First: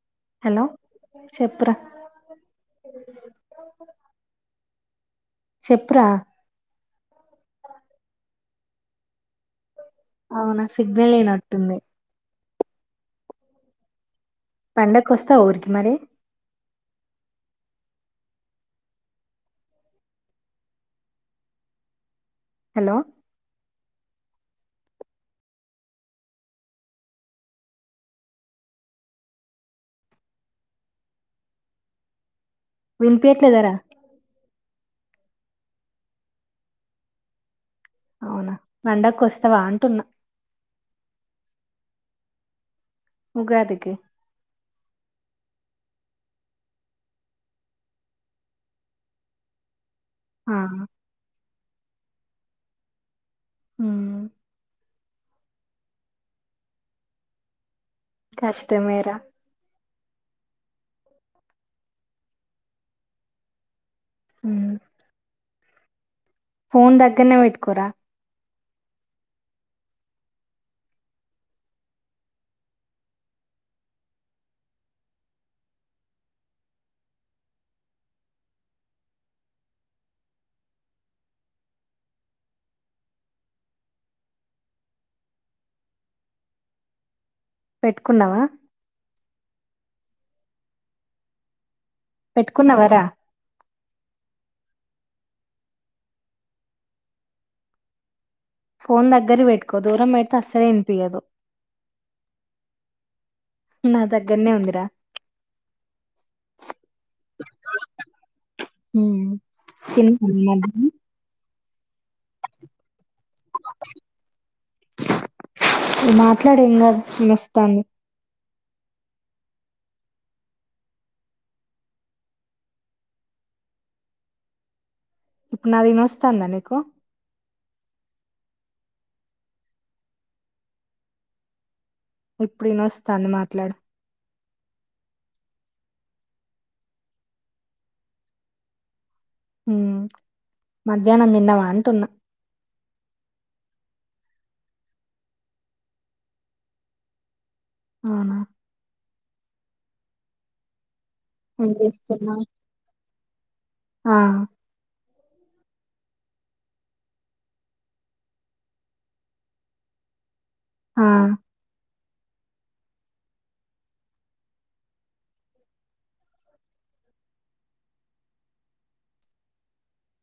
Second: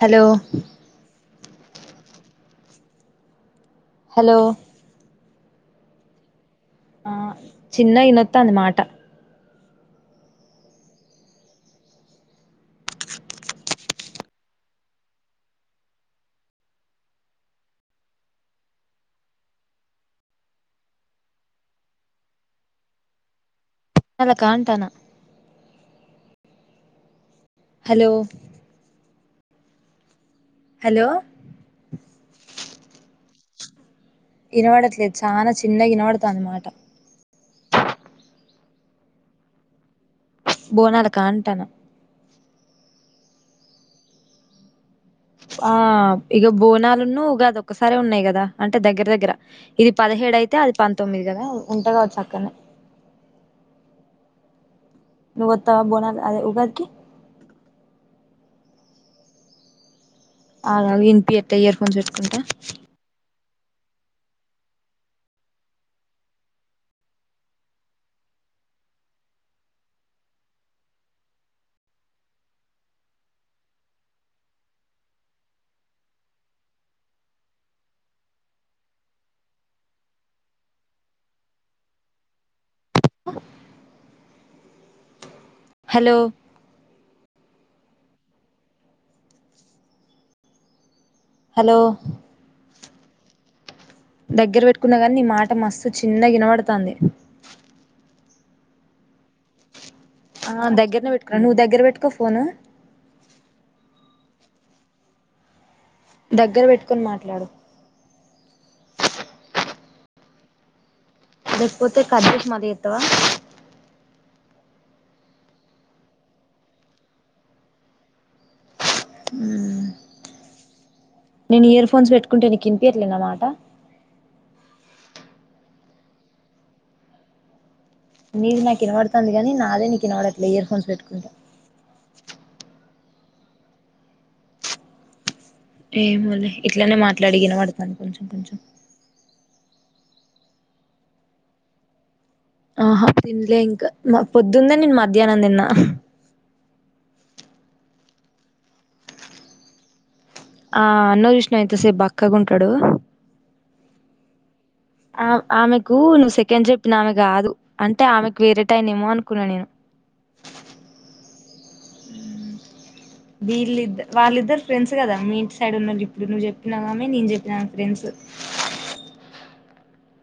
Hello చెప్పు రా hello చెప్పు రా ఆ చిన్నయినొత్తా ఉంది మాట అవునా సిగ్నల్ లేనట్టుంది పండక్ వస్తవ ఊరికి మరి హలో అలక అంటనా హలో హలో వినిపియట్లేదరా వినవడట్లేదు చాలా చిన్నగా వినవడుత మాట అవునా పండుగకు వస్తావా అంటున్నా బోనాల కా అంటాను ఉగాదికి ఆ ఈగ బోనాలును ఉగాది ఒకసారే ఉన్నాయి కదా అంటే దగ్గర దగ్గర ఇది పదిహేడు అయితే ఆ అది పంతొమ్మిది కదా ఉంట కావచ్చు అక్కనే హ్మ్మ్ నువ్వుత్తవా బోనాల అదే ఉగాదికి కష్ట మేరా అలా వినిపియ్యట్లే ఇయర్ ఫోన్స్ పెట్టుకుంటా హ ఫోన్ దగ్గరనే పెట్టుకోరా హలో పెట్టుకున్నావా హలో పెట్టుకున్నవరా దగ్గర పెట్టుకున్న కాగానీ నీ మాట మస్తు చిన్నగా వినపడుతుంది ఫోన్ దగ్గర వెేట్టు ఆ దగ్గరనే పెట్టుకున్నా నువ్వు దగ్గర పెట్టుకో ఫోను ధారా నే ఉందిరా దగ్గర పెట్టుకొని మాట్లాడు తన్న లేకపోతే కట్ చేసి మళ్లీ చేస్తావా మాట్లాడేం కా మస్తాంది నేను ఇయర్ ఫోన్స్ పెట్టుకుంటే వినిపియ్యట్లే నా మాట ఇప్పుడు నాదిని వస్తాందా నీకు నీది నాకు వినబడుతుంది కాగానీ నాదే నీకు కనబడట్లే ఇయర్ ఫోన్స్ పెట్టుకుంటే ఇప్పుడు ఇ నొస్తాంది మాట్లాడు ఏమోలే ఇట్లనే మాట్లాడిగిన ఇనపడతాంది కొంచెం కొంచెం ఉ మధ్యాహ్నం తిన్నవా అంటున్నా ఆహ తినలే ఇంకా పొద్దుందే నేను మధ్యాహ్నం తిన్నా అవునా ఆ ఎన్నో చుసిన ఏం ఇంత సేపు చేస్తున్నావ్ బక్కగుంటాడు ఆ ఆ ఆమె కు నువ్వు సెకండ్ చెప్పిన ఆమె కాదు అంటే ఆమెకు వేరే టైన్ ఏమో అనుకున్నా నేను ఆ వీళ్ళద్ద వాళ్ళిద్దరు ఫ్రెండ్స్ కదా మీ ఇంటి సైడ్ ఉన్న ఇద్దురు నువ్వు చెప్పినా ఆమె నేను చెప్పిన ఆమె ఫ్రెండ్స్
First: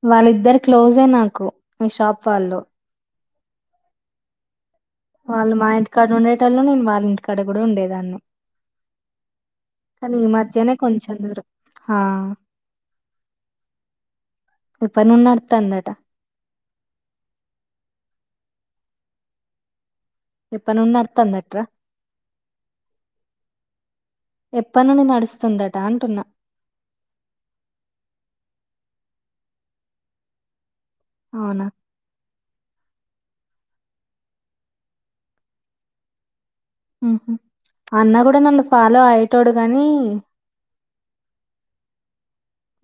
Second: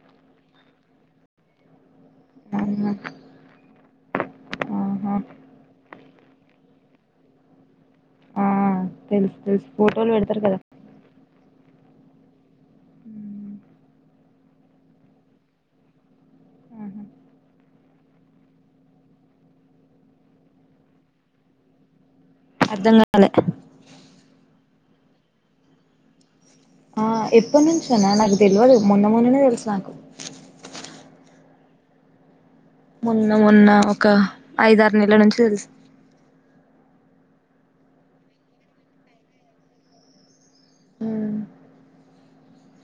వాళ్ళిద్దరు క్లోజే నాకు మీ షాప్ వాళ్ళు ఆహా వాళ్ళు మా ఇంటి ఇక్కడ ఉండేటలు నేను వాళ్ళ ఇంటి కూడా ఉండేది దాన్ని ఆ తెలుసు తెలుసు ఫోటోలు కానీ ఈ పెడతారు కదా మధ్యనే కొంచెం దూరం ఆ ఇప్పుడు పని నడుత్తాదటా ఇప్పనుండి నడుతంట్రా అర్ధం గాలే వస్తుందట అంటున్నా ఆ ఎప్పుడు నుంచి అన నాకు తెల వదు మొన్న మొన్ననే తెలుసు నాకు అవునా మొన్న మొన్న ఒక ఐదరు నెలల నుంచి తెలుసు అన్న కూడా నన్ను ఫాలో అయ్యేటోడు గానీ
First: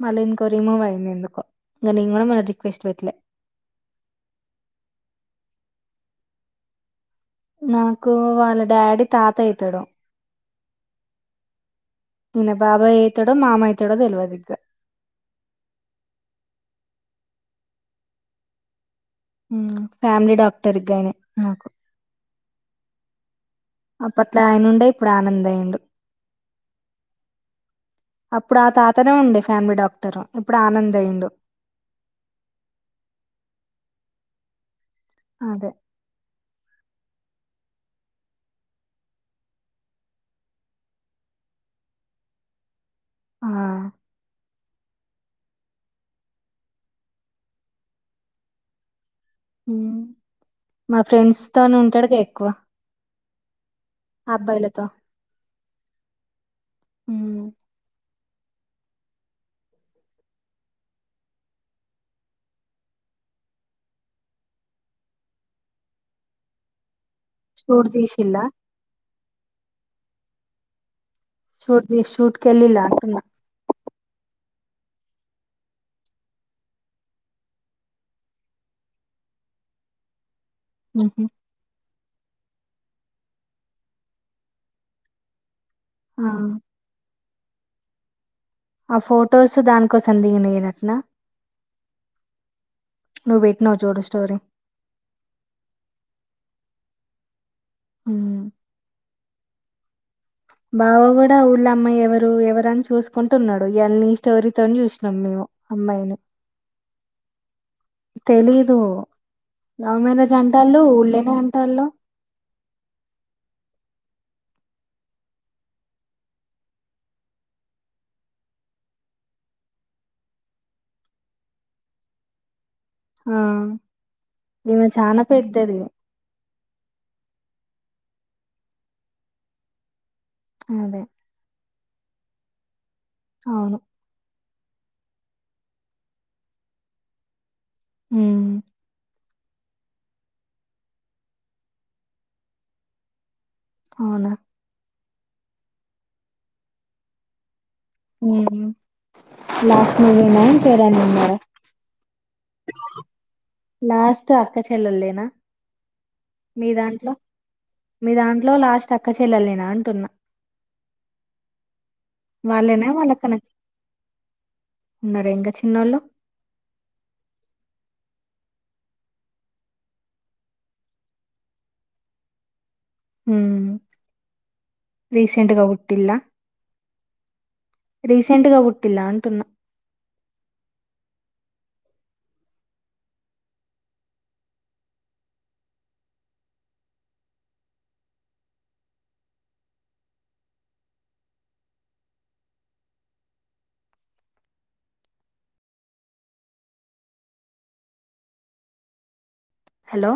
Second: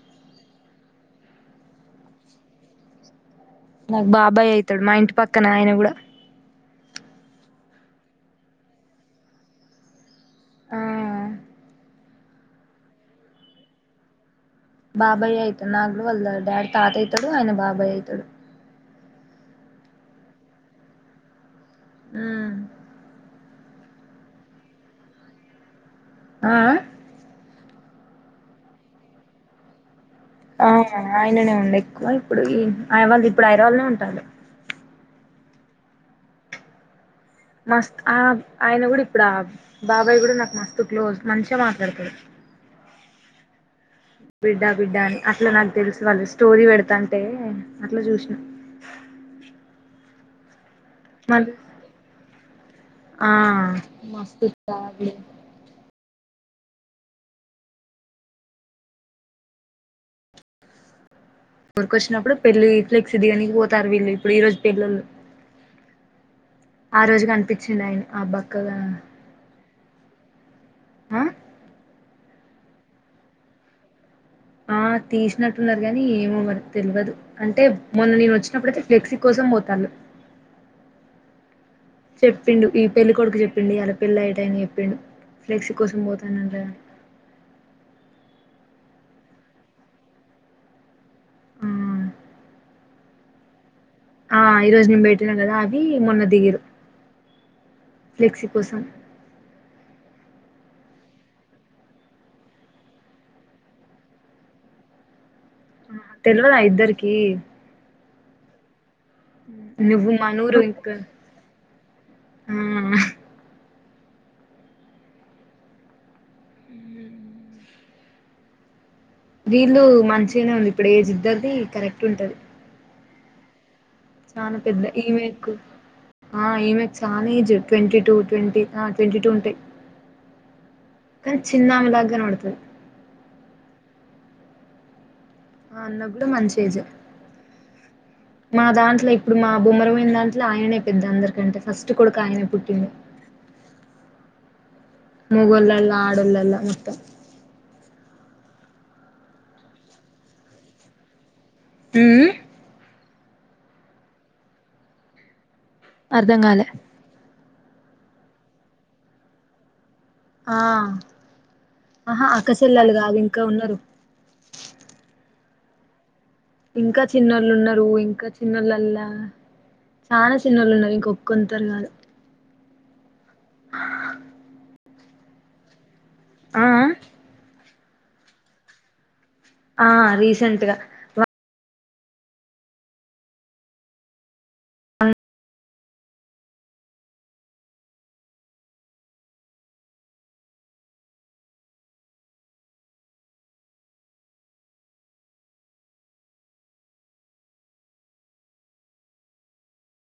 మళ్ళీ ఇంకో రిమూవ్ అయింది ఎందుకో ఇంకా నేను కూడా మళ్ళ రిక్వెస్ట్ పెట్లే నాకు బాబాయ్ అయితాడు మా ఇంటి పక్కన ఆయన కూడా నాకు వాళ్ళ డాడీ తాత అయితడు ఆ నే బాబాయ్ అయిత డో మామ అవుతడో తెలివదు ఇగ్గ బాబాయ్ అయితడు నాకు కూడా వాళ్ళ డాడ్ తాత అయితడు ఆయన బాబాయ్ అయితడు ఫ్యామిలీ డాక్టర్గానే నాకు హ్మ్ అప్పట్లో ఆయనుండ ఇప్పుడు ఆనంద్ అయిండు ఆ ఆ అప్పుడు ఆ తాతనేే ఉండే ఫ్యామిలీ డాక్ట ఆ ఆయననే ఉండ ఎక్కువ ఇప్పుడు ఆయన వాళ్ళు ఇప్పుడు హైదరాబాద్ లోనే ఉం ఉంటాడు అదే మస్త్ ఆ ఆయన కూడా ఇప్పుడు ఆ బాబాయ్ కూడా నాకు మస్త్ క్లోజ్ మంచిగా మాట్లాడతాడు ఆ బిడ్డ బిడ్డ అని అట్లా నాకు తెలుసు వాళ్ళు స్టోరీ పెడతంటే అట్లా చూసిన ఉమ్. మా ఫ్రెండ్స్ మళ్ళీ తోనే ఉంటాడు కే వ ఆ మస్తు చవిడి హ్మ్ ఊరికొచ్చినప్పుడు పెళ్ళలి ఫ్లెక్స్ దిగనికి పోతారు వీళ్ళు ఇప్పుడు ఈ రోజు పెళ్లళ్రు ఆ రోజుగా కనిపించింది షూట్ ఆయన ఆ తీసిల్లా బక్కగా ఆ చోట్ ద సూట్ కేలి ఆ తీసినట్టున్నారు కాగాని ఏమవ్వరు తెలియదు అంటే మొన్న నేను వచ్చినప్పుడయితే ఫ్లెక్సీ కోసం పోతాళ అహ చెప్పిండు ఈ పెళ్లి కొడుకు చెప్పిండు అలా పెళ్ళి అ్యటయని చెప్పిండు ఫ్లెక్సి కోసం ఆ, పోతనంట ఆ ఫొటోస్ దానికోసందిగినయనట్నా ను బెటి ఆ ఈ రోజు నేను పెట్టినా కదా అవి మొన్న దిగరు ఉమ్. ఫ్లెక్సీ కోసం బావ కూడా ఊళ్ళ అమ్మాయి ఎవరు ఎవరని చూసుకుంటు ఉన్నాడు ఇవీ స్టోరీతో చూసినాం మేము అమ్మాయిని తెలివదా ఇద్దరికి తెలీదు అవు నువ్వు మేారజ మనూరు అంటళ్ళు ఇంకా ఉళ్ళనే అంటళ్ళు ఆ వీళ్ళు మంచిగానే ఉంది ఇప్పుడు ఏ జిద్దది కరెక్ట్ ఉంటది ఆ చాలా ఈమె పెద్ద చనా ఈమెకు పెద్దది ఆ ఈమెక్ చాలా ఏజ్ ట్వంటీ టూ ట్వంటీ ఆ ట్వంటీ టూ ఉంటాయి అదే చిన్నామలా అ్న ఉడుత అవును ఆ అన్న కూడా మంచిజ ఉమ్ మన దాంట్లో ఇప్పుడు మా బమ్మరంమయిన దాంట్లో ఆయనే పెద్ద అందరికంటే ఫస్ట్ కొడుకు ఆయనే పుట్టింది అవునా ముగళల్ ఆడుల్లా మత్తం లాస్మవిన్నా పరా నంబ హ లాస్ట్ అక్కచల్లేనా అర్ధంగాల మీ దాంట్లో లాస్ట్ అక్క చెల్లెలే నా అంటున్నా ఆ ఆహా వాళ్ళేనా అక్కసెల్లెల్లు కాదు వాళ్ళకన్నా ఇంకా ఉన్నరు న్నోలో ఇంకా చిన్నోళ్ళు ఉన్నారు ఇంకా చిన్నళ్ళల్లా చాలా చిన్నోళ్ళు ఉన్నారు ఇంకొక్కొంతరు కాదు. హ్మ్ రీసెంట్ గా ఉట్టిల్లా ఆ ఆ రీసెంట్ గా గుట్టిల్లా అంటున్నా ఆ రీసెంట్ గా హెలో